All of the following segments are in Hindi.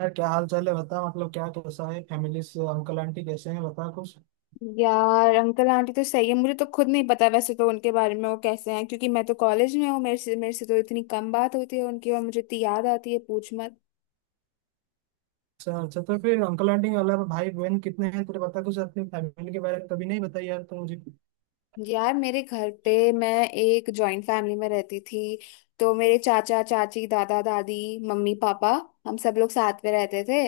यार क्या हाल चाल है बता। मतलब क्या कैसा है? फैमिली से अंकल आंटी कैसे हैं बता कुछ। यार अंकल आंटी तो सही है। मुझे तो खुद नहीं पता वैसे तो उनके बारे में, वो कैसे हैं, क्योंकि मैं तो कॉलेज में हूँ। मेरे से तो इतनी कम बात होती है उनकी और मुझे इतनी याद आती है, पूछ मत। अच्छा अच्छा, तो फिर अंकल आंटी के अलावा भाई बहन कितने हैं तेरे? बता कुछ अपनी फैमिली के बारे में। कभी नहीं बताई यार तो मुझे। यार मेरे घर पे मैं एक जॉइंट फैमिली में रहती थी। तो मेरे चाचा चाची, दादा दादी, मम्मी पापा, हम सब लोग साथ में रहते थे,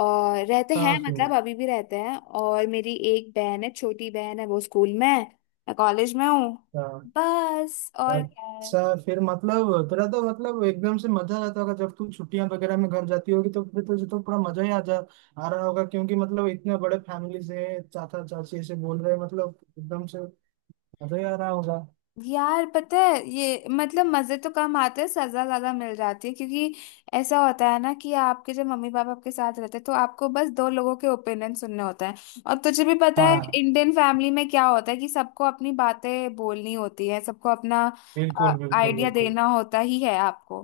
और रहते हाँ हैं, फिर। मतलब अभी भी रहते हैं। और मेरी एक बहन है, छोटी बहन है, वो स्कूल में है, मैं कॉलेज में हूँ। हाँ। बस और क्या है। अच्छा, फिर मतलब तेरा तो मतलब एकदम से मजा आ जाता होगा जब तू छुट्टियां वगैरह में घर जाती होगी। तो फिर तुझे तो पूरा मजा ही आ जा आ रहा होगा क्योंकि मतलब इतने बड़े फैमिली से चाचा चाची ऐसे बोल रहे हैं, मतलब एकदम से मजा ही आ रहा होगा। यार पता है, ये मतलब मजे तो कम आते हैं, सजा ज्यादा मिल जाती है। क्योंकि ऐसा होता है ना कि आपके जब मम्मी पापा आपके साथ रहते हैं तो आपको बस दो लोगों के ओपिनियन सुनने होते हैं। और तुझे भी पता है हाँ, इंडियन फैमिली में क्या होता है, कि सबको अपनी बातें बोलनी होती है, सबको अपना बिल्कुल बिल्कुल आइडिया बिल्कुल देना होता ही है आपको।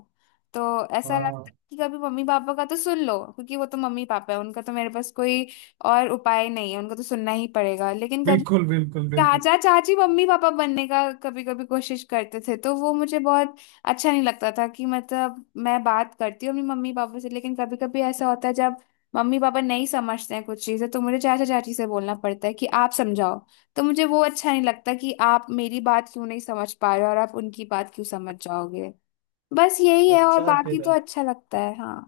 तो ऐसा लगता हाँ, है कि कभी मम्मी पापा का तो सुन लो, क्योंकि वो तो मम्मी पापा है, उनका तो, मेरे पास कोई और उपाय नहीं है, उनको तो सुनना ही पड़ेगा। लेकिन कभी बिल्कुल बिल्कुल बिल्कुल चाचा चाची मम्मी पापा बनने का कभी कभी कोशिश करते थे, तो वो मुझे बहुत अच्छा नहीं लगता था। कि मतलब मैं बात करती हूँ अपनी मम्मी पापा से, लेकिन कभी कभी ऐसा होता है जब मम्मी पापा नहीं समझते हैं कुछ चीजें, तो मुझे चाचा चाची से बोलना पड़ता है कि आप समझाओ। तो मुझे वो अच्छा नहीं लगता कि आप मेरी बात क्यों नहीं समझ पा रहे हो और आप उनकी बात क्यों समझ जाओगे। बस यही है, और अच्छा बाकी तेरा। तो अच्छा लगता है, हाँ।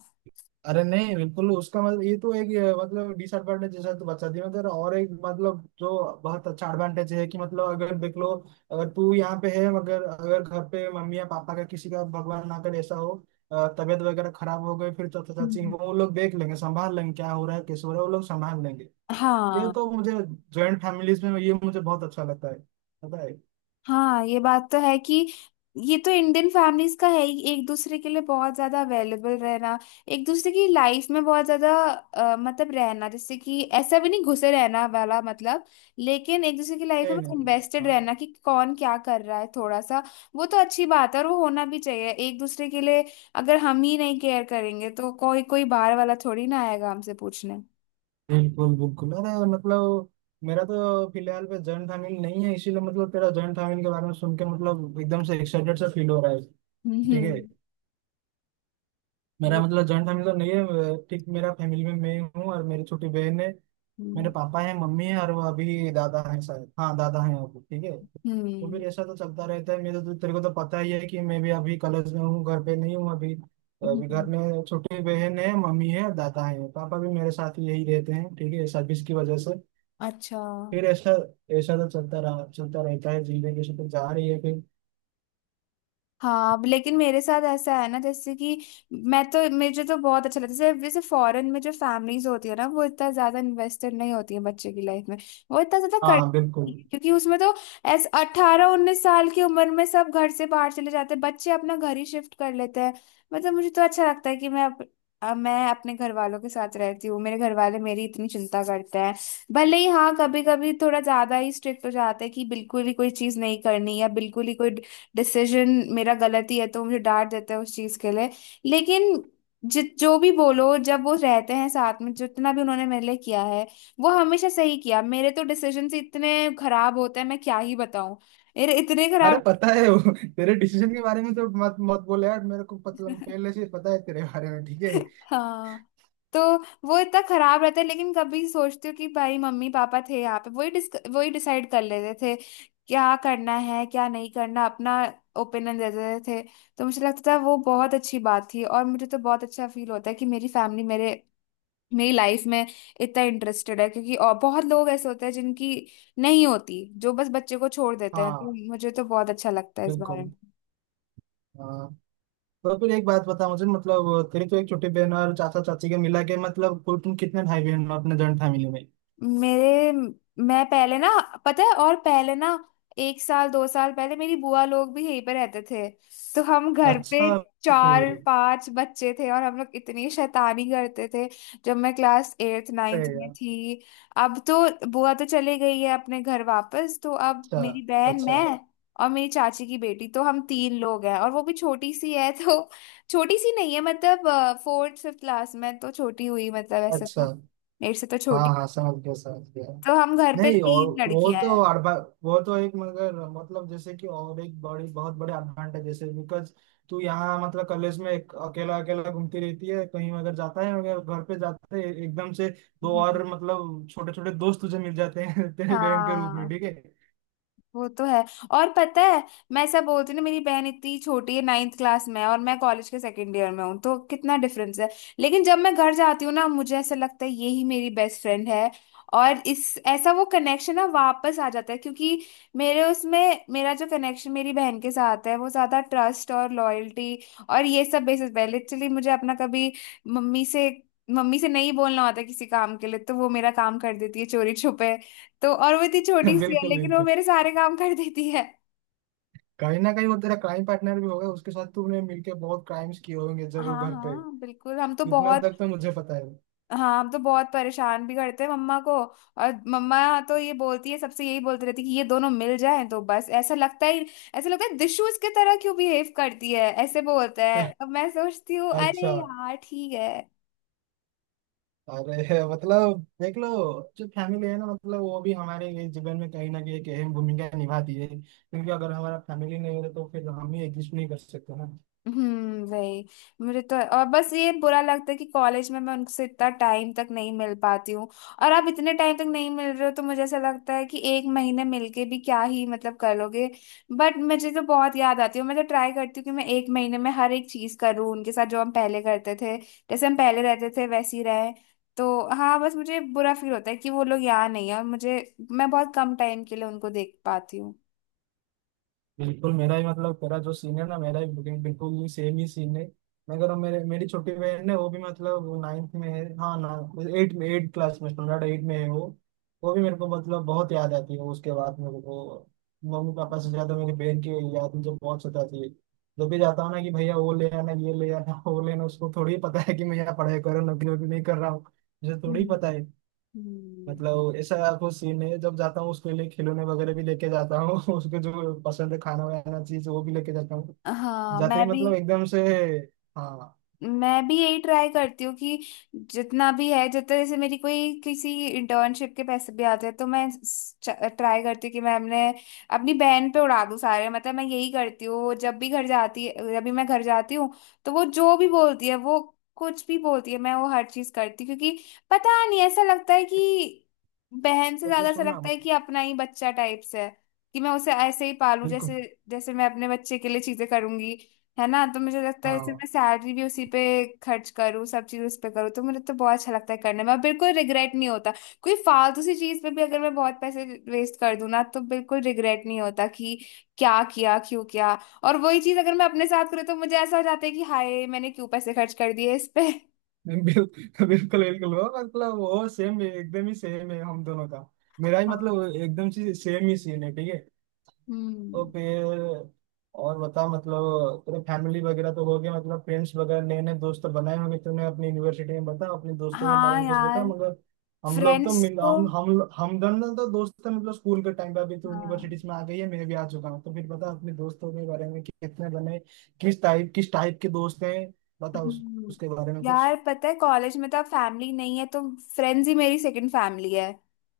अरे नहीं, बिल्कुल उसका मतलब ये तो एक मतलब डिसएडवांटेज जैसा तो बता दिया। मतलब और एक मतलब जो बहुत अच्छा एडवांटेज है कि मतलब अगर देख लो, अगर तू यहाँ पे है मगर अगर घर पे मम्मी या पापा का किसी का भगवान ना करे ऐसा हो, तबीयत वगैरह खराब हो गई, फिर चाचा चाची हम्म। हो, वो लोग देख लेंगे, संभाल लेंगे। क्या हो रहा है कैसे हो रहा है वो लोग संभाल लेंगे। ये हाँ। तो मुझे जॉइंट फैमिलीज में ये मुझे बहुत अच्छा लगता है पता है। हाँ ये बात तो है कि, ये तो इंडियन फैमिलीज का है ही, एक दूसरे के लिए बहुत ज्यादा अवेलेबल रहना। एक दूसरे की लाइफ में बहुत ज्यादा मतलब रहना, जैसे कि ऐसा भी नहीं घुसे रहना वाला मतलब, लेकिन एक दूसरे की लाइफ में नहीं मतलब नहीं। इन्वेस्टेड हाँ रहना, कि कौन क्या कर रहा है थोड़ा सा। वो तो अच्छी बात है और वो होना भी चाहिए एक दूसरे के लिए। अगर हम ही नहीं केयर करेंगे तो कोई कोई बाहर वाला थोड़ी ना आएगा हमसे पूछने। बिल्कुल बिल्कुल। अरे मतलब मेरा तो फिलहाल पे जॉइंट फैमिली नहीं है, इसीलिए मतलब तेरा जॉइंट फैमिली के बारे में सुन के मतलब एकदम से एक्साइटेड सा फील हो रहा है। हम्म। ठीक है। हम्म। मेरा ये मतलब जॉइंट फैमिली तो नहीं है, ठीक। मेरा फैमिली में मैं हूँ और मेरी छोटी बहन है। मेरे हम्म। पापा है मम्मी है और वो अभी दादा है शायद, हाँ दादा है अभी, ठीक है। तो हम्म। फिर ऐसा तो चलता रहता है। मेरे तो तेरे को तो पता ही है कि मैं भी अभी कॉलेज में हूँ, घर पे नहीं हूँ अभी। अभी घर हम्म। में छोटी बहन है, मम्मी है, दादा है, पापा भी मेरे साथ ही यही रहते हैं, ठीक है, सर्विस की वजह से। अच्छा। फिर ऐसा, ऐसा तो चलता रहता है, जिंदगी से तो जा रही है फिर। हाँ अब लेकिन मेरे साथ ऐसा है ना जैसे कि, मैं तो, मुझे तो बहुत अच्छा लगता है, जैसे जैसे फॉरेन में जो फैमिलीज होती है ना, वो इतना ज्यादा इन्वेस्टेड नहीं होती है बच्चे की लाइफ में, वो इतना ज्यादा कर, हाँ बिल्कुल। क्योंकि उसमें तो ऐसे 18 19 साल की उम्र में सब घर से बाहर चले जाते हैं, बच्चे अपना घर ही शिफ्ट कर लेते हैं। मतलब मुझे तो अच्छा लगता है कि मैं अपने घर वालों के साथ रहती हूँ, मेरे घर वाले मेरी इतनी चिंता करते हैं। भले ही हाँ कभी कभी थोड़ा ज्यादा ही स्ट्रिक्ट हो जाते हैं, कि बिल्कुल ही कोई चीज नहीं करनी, या बिल्कुल ही कोई डिसीजन मेरा गलत ही है तो मुझे डांट देते हैं उस चीज के लिए। लेकिन जित जो भी बोलो, जब वो रहते हैं साथ में, जितना भी उन्होंने मेरे लिए किया है वो हमेशा सही किया। मेरे तो डिसीजन इतने खराब होते हैं, मैं क्या ही बताऊं, मेरे इतने अरे खराब। पता है वो तेरे डिसीजन के बारे में तो मत मत बोले यार मेरे को, मतलब पहले से पता है तेरे बारे में, ठीक है। हाँ। तो वो इतना खराब रहता है, लेकिन कभी सोचती हूँ कि भाई मम्मी पापा थे यहाँ पे, वही डिसाइड कर लेते थे क्या करना है क्या नहीं करना, अपना ओपिनियन दे देते थे। तो मुझे लगता था वो बहुत अच्छी बात थी, और मुझे तो बहुत अच्छा फील होता है कि मेरी फैमिली मेरे मेरी लाइफ में इतना इंटरेस्टेड है। क्योंकि और बहुत लोग ऐसे होते हैं जिनकी नहीं होती, जो बस बच्चे को छोड़ देते हैं। तो हाँ मुझे तो बहुत अच्छा लगता है इस बारे में। बिल्कुल। हाँ, तो फिर एक बात बता मुझे, मतलब तेरी तो एक छोटी बहन और चाचा चाची के मिला के मतलब कुल तुम कितने भाई बहन हो अपने जॉइंट फैमिली में? मेरे मैं पहले ना, पता है, और पहले ना, 1 साल 2 साल पहले मेरी बुआ लोग भी यहीं पे रहते थे। तो हम घर पे अच्छा। चार फिर। पांच बच्चे थे और हम लोग इतनी शैतानी करते थे, जब मैं क्लास एट्थ नाइन्थ अरे में यार। थी। अब तो बुआ तो चली गई है अपने घर वापस, तो अब अच्छा। मेरी बहन, अच्छा। मैं और मेरी चाची की बेटी, तो हम तीन लोग हैं। और वो भी छोटी सी है, तो छोटी सी नहीं है मतलब, फोर्थ फिफ्थ क्लास में, तो छोटी हुई मतलब, ऐसे अच्छा। तो मेरे से तो हाँ छोटी। हाँ समझ गया समझ गया। तो हम घर पे नहीं और तीन वो लड़कियां तो हैं। अड़बा वो तो एक मगर मतलब जैसे कि और एक बड़ी बहुत बड़े एडवांटेज जैसे बिकॉज तू यहाँ मतलब कॉलेज में एक अकेला अकेला घूमती रहती है, कहीं अगर जाता है अगर घर पे जाते है एकदम से दो हम्म। और मतलब छोटे छोटे दोस्त तुझे मिल जाते हैं तेरे बहन के रूप में, हाँ ठीक है। वो तो है। और पता है, मैं ऐसा बोलती हूँ ना, मेरी बहन इतनी छोटी है, नाइन्थ क्लास में है, और मैं कॉलेज के सेकंड ईयर में हूँ, तो कितना डिफरेंस है। लेकिन जब मैं घर जाती हूँ ना, मुझे ऐसा लगता है यही मेरी बेस्ट फ्रेंड है। और इस ऐसा वो कनेक्शन ना वापस आ जाता है। क्योंकि मेरे उसमें, मेरा जो कनेक्शन मेरी बहन के साथ है, वो ज़्यादा ट्रस्ट और लॉयल्टी और ये सब बेसिस पे है। लिटरली मुझे अपना कभी मम्मी से मम्मी से नहीं बोलना होता किसी काम के लिए, तो वो मेरा काम कर देती है चोरी छुपे। तो और वो इतनी छोटी सी है, बिल्कुल लेकिन वो बिल्कुल। मेरे सारे काम कर देती है। कहीं ना कहीं वो तेरा क्राइम पार्टनर भी होगा, उसके साथ तूने मिलके बहुत क्राइम्स किए होंगे जरूर हाँ घर पे। हाँ बिल्कुल। हम तो इतना बहुत तक तो मुझे पता है। हाँ हम तो बहुत परेशान भी करते हैं मम्मा को, और मम्मा तो ये बोलती है सबसे, यही बोलती रहती है कि ये दोनों मिल जाएं तो बस, ऐसा लगता ही, ऐसा लगता है दिशु इसके तरह क्यों बिहेव करती है, ऐसे बोलता है। अब मैं सोचती हूँ, अरे अच्छा। यार ठीक है। अरे मतलब देख लो, जो फैमिली है ना मतलब वो भी हमारे ये जीवन में कहीं ना कहीं एक अहम भूमिका निभाती है, क्योंकि अगर हमारा फैमिली नहीं होता तो फिर हम ही एग्जिस्ट नहीं कर सकते ना। वही। मुझे तो और बस ये बुरा लगता है कि कॉलेज में मैं उनसे इतना टाइम तक नहीं मिल पाती हूँ। और आप इतने टाइम तक नहीं मिल रहे हो, तो मुझे ऐसा लगता है कि 1 महीने मिलके भी क्या ही मतलब कर लोगे। बट मुझे तो बहुत याद आती है, मैं तो ट्राई करती हूँ कि मैं 1 महीने में हर एक चीज करूँ उनके साथ, जो हम पहले करते थे, जैसे हम पहले रहते थे वैसे ही रहे। तो हाँ बस मुझे बुरा फील होता है कि वो लोग यहाँ नहीं है, और मुझे, मैं बहुत कम टाइम के लिए उनको देख पाती हूँ। बिल्कुल, मेरा ही मतलब तेरा जो सीन है ना, मेरा ही बिल्कुल बिल्कुल ही सेम ही सीन है। मैं कह रहा हूँ मेरे मेरी छोटी बहन है, वो भी मतलब नाइन्थ में है, हाँ ना, एट में, एट क्लास में, स्टैंडर्ड एट में है वो। वो भी मेरे को मतलब बहुत याद आती है। उसके बाद मेरे को मम्मी पापा से ज्यादा मेरी बहन की याद मुझे बहुत सताती है। जब भी जाता हूँ ना कि भैया वो ले आना ये ले आना वो लेना। उसको थोड़ी पता है कि मैं यहाँ पढ़ाई कर रहा हूँ, नौकरी वोकरी नहीं कर रहा हूँ। मुझे हम्म। थोड़ी पता है। हम्म। मतलब ऐसा कुछ सीन नहीं है। जब जाता हूँ उसके लिए खिलौने वगैरह भी लेके जाता हूँ उसको जो पसंद है खाना वाना चीज वो भी लेके जाता हूँ। हाँ जाते मैं ही भी मतलब एकदम से। हाँ। मैं भी यही ट्राई करती हूँ कि जितना भी है, जितना, जैसे मेरी कोई किसी इंटर्नशिप के पैसे भी आते हैं, तो मैं ट्राई करती हूँ कि मैं अपने अपनी बहन पे उड़ा दूँ सारे। मतलब मैं यही करती हूँ, वो जब भी घर जाती है, जब भी मैं घर जाती हूँ, तो वो जो भी बोलती है, वो कुछ भी बोलती है मैं वो हर चीज करती हूँ। क्योंकि पता नहीं ऐसा लगता है कि, बहन से तो फिर ज्यादा ऐसा सुनना लगता है मतलब। कि अपना ही बच्चा टाइप से है, कि मैं उसे ऐसे ही पालूं बिल्कुल। जैसे, जैसे मैं अपने बच्चे के लिए चीजें करूंगी। है ना। तो मुझे लगता है जैसे हाँ मैं सैलरी भी उसी पे खर्च करूँ, सब चीज़ उस पे करूँ, तो मुझे तो बहुत अच्छा लगता है करने में, और बिल्कुल रिग्रेट नहीं होता। कोई फालतू सी चीज़ पे भी अगर मैं बहुत पैसे वेस्ट कर दूँ ना, तो बिल्कुल रिग्रेट नहीं होता कि क्या किया क्यों किया। और वही चीज़ अगर मैं अपने साथ करूँ, तो मुझे ऐसा हो जाता है कि हाय मैंने क्यों पैसे खर्च कर दिए इस पे। बिल्कुल। बिल्कुल वो मतलब वो सेम एकदम ही सेम है हम दोनों का। मेरा ही हाँ। मतलब एकदम से सेम ही सीन है, ठीक है। तो हम्म। फिर और बता, मतलब तेरे फैमिली वगैरह तो हो गए, मतलब फ्रेंड्स वगैरह नए नए दोस्त तो बनाए होंगे तूने अपनी यूनिवर्सिटी में, बता अपने दोस्तों के बारे हाँ। में कुछ बता यार मगर। हम लोग तो फ्रेंड्स मिल तो, हम दोनों तो दोस्त थे मतलब स्कूल के टाइम पे, अभी तो हाँ। यूनिवर्सिटीज में आ गई है, मैं भी आ चुका हूँ। तो फिर बता अपने दोस्तों के बारे में कि कितने बने, किस टाइप के दोस्त हैं। बता हम्म। उसके बारे में यार पता है कॉलेज में तो अब फैमिली नहीं है, तो फ्रेंड्स ही मेरी सेकंड फैमिली है।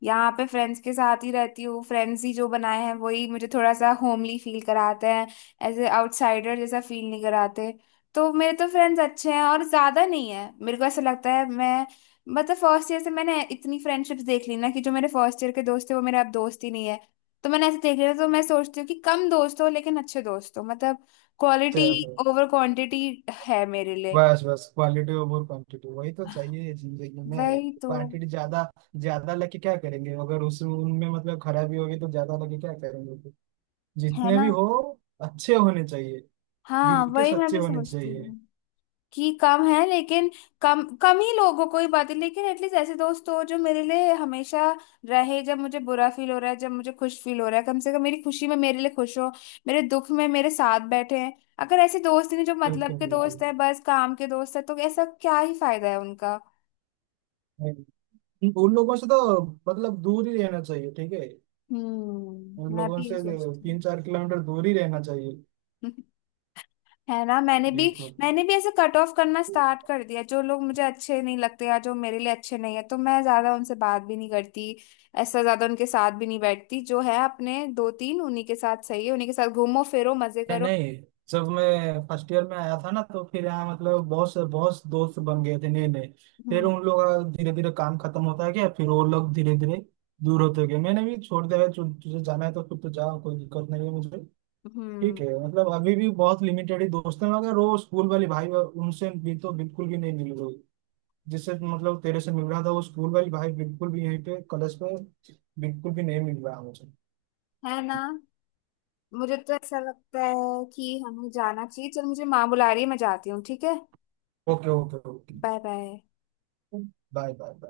यहाँ पे फ्रेंड्स के साथ ही रहती हूँ, फ्रेंड्स ही जो बनाए हैं वही मुझे थोड़ा सा होमली फील कराते हैं, ऐसे आउटसाइडर जैसा फील नहीं कराते। तो मेरे तो फ्रेंड्स अच्छे हैं और ज्यादा नहीं है। मेरे को ऐसा लगता है मैं, मतलब फर्स्ट ईयर से मैंने इतनी फ्रेंडशिप्स देख ली ना, कि जो मेरे फर्स्ट ईयर के दोस्त थे वो मेरे अब दोस्त ही नहीं है। तो मैंने ऐसे देख लिया, तो मैं सोचती हूँ कि कम दोस्त हो लेकिन अच्छे दोस्त हो। मतलब क्वालिटी कुछ। ओवर क्वांटिटी है मेरे लिए। बस बस, क्वालिटी ओवर क्वांटिटी वही तो चाहिए जिंदगी में। वही तो। क्वांटिटी ज्यादा ज्यादा लेके क्या करेंगे अगर उस उनमें मतलब खराबी होगी तो ज्यादा लेके क्या करेंगे फिर? है जितने ना। भी हो अच्छे होने चाहिए। दिल हाँ के वही मैं सच्चे भी होने सोचती चाहिए। हूँ कि कम है लेकिन, कम कम ही लोग हो कोई बात नहीं, लेकिन एटलीस्ट ऐसे दोस्त हो जो मेरे लिए हमेशा रहे। जब मुझे बुरा फील हो रहा है, जब मुझे खुश फील हो रहा है, कम से कम मेरी खुशी में मेरे लिए खुश हो, मेरे दुख में मेरे साथ बैठे हैं। अगर ऐसे दोस्त ही नहीं जो मतलब बिल्कुल के बिल्कुल। दोस्त है, बस काम के दोस्त है, तो ऐसा क्या ही फायदा है उनका। नहीं, उन लोगों से तो मतलब दूर ही रहना चाहिए, ठीक है। उन मैं लोगों भी से यही सोचती तीन चार किलोमीटर दूर ही रहना चाहिए। हूँ। है ना। मैंने भी बिल्कुल। मैंने भी ऐसे कट ऑफ करना स्टार्ट कर दिया, जो लोग मुझे अच्छे नहीं लगते या जो मेरे लिए अच्छे नहीं है तो मैं ज्यादा उनसे बात भी नहीं करती। ऐसा ज्यादा उनके साथ भी नहीं बैठती, जो है अपने दो तीन उन्हीं के साथ सही है, उन्हीं के साथ घूमो फिरो मजे नहीं करो। नहीं, जब मैं फर्स्ट ईयर में आया था ना, तो फिर यहाँ मतलब बहुत से दोस्त बन गए थे नए नए। फिर हम्म। उन लोग का धीरे धीरे काम खत्म होता गया, फिर वो लोग धीरे धीरे दूर होते गए। मैंने भी छोड़ दिया, तुझे जाना है तो फिर तो जाओ, कोई दिक्कत नहीं है मुझे। ठीक हम्म। है, मतलब अभी भी बहुत लिमिटेड ही दोस्त हैं, मगर वो स्कूल वाली उनसे भी तो बिल्कुल भी नहीं मिल रही। जिससे मतलब तेरे से मिल रहा था वो स्कूल वाली भाई, बिल्कुल भी यहीं पे कॉलेज पे बिल्कुल भी नहीं मिल रहा मुझे। है ना। मुझे तो ऐसा लगता है कि हमें जाना चाहिए। चल मुझे माँ बुला रही है, मैं जाती हूँ, ठीक है। Okay okay okay. Bye bye. Bye bye bye.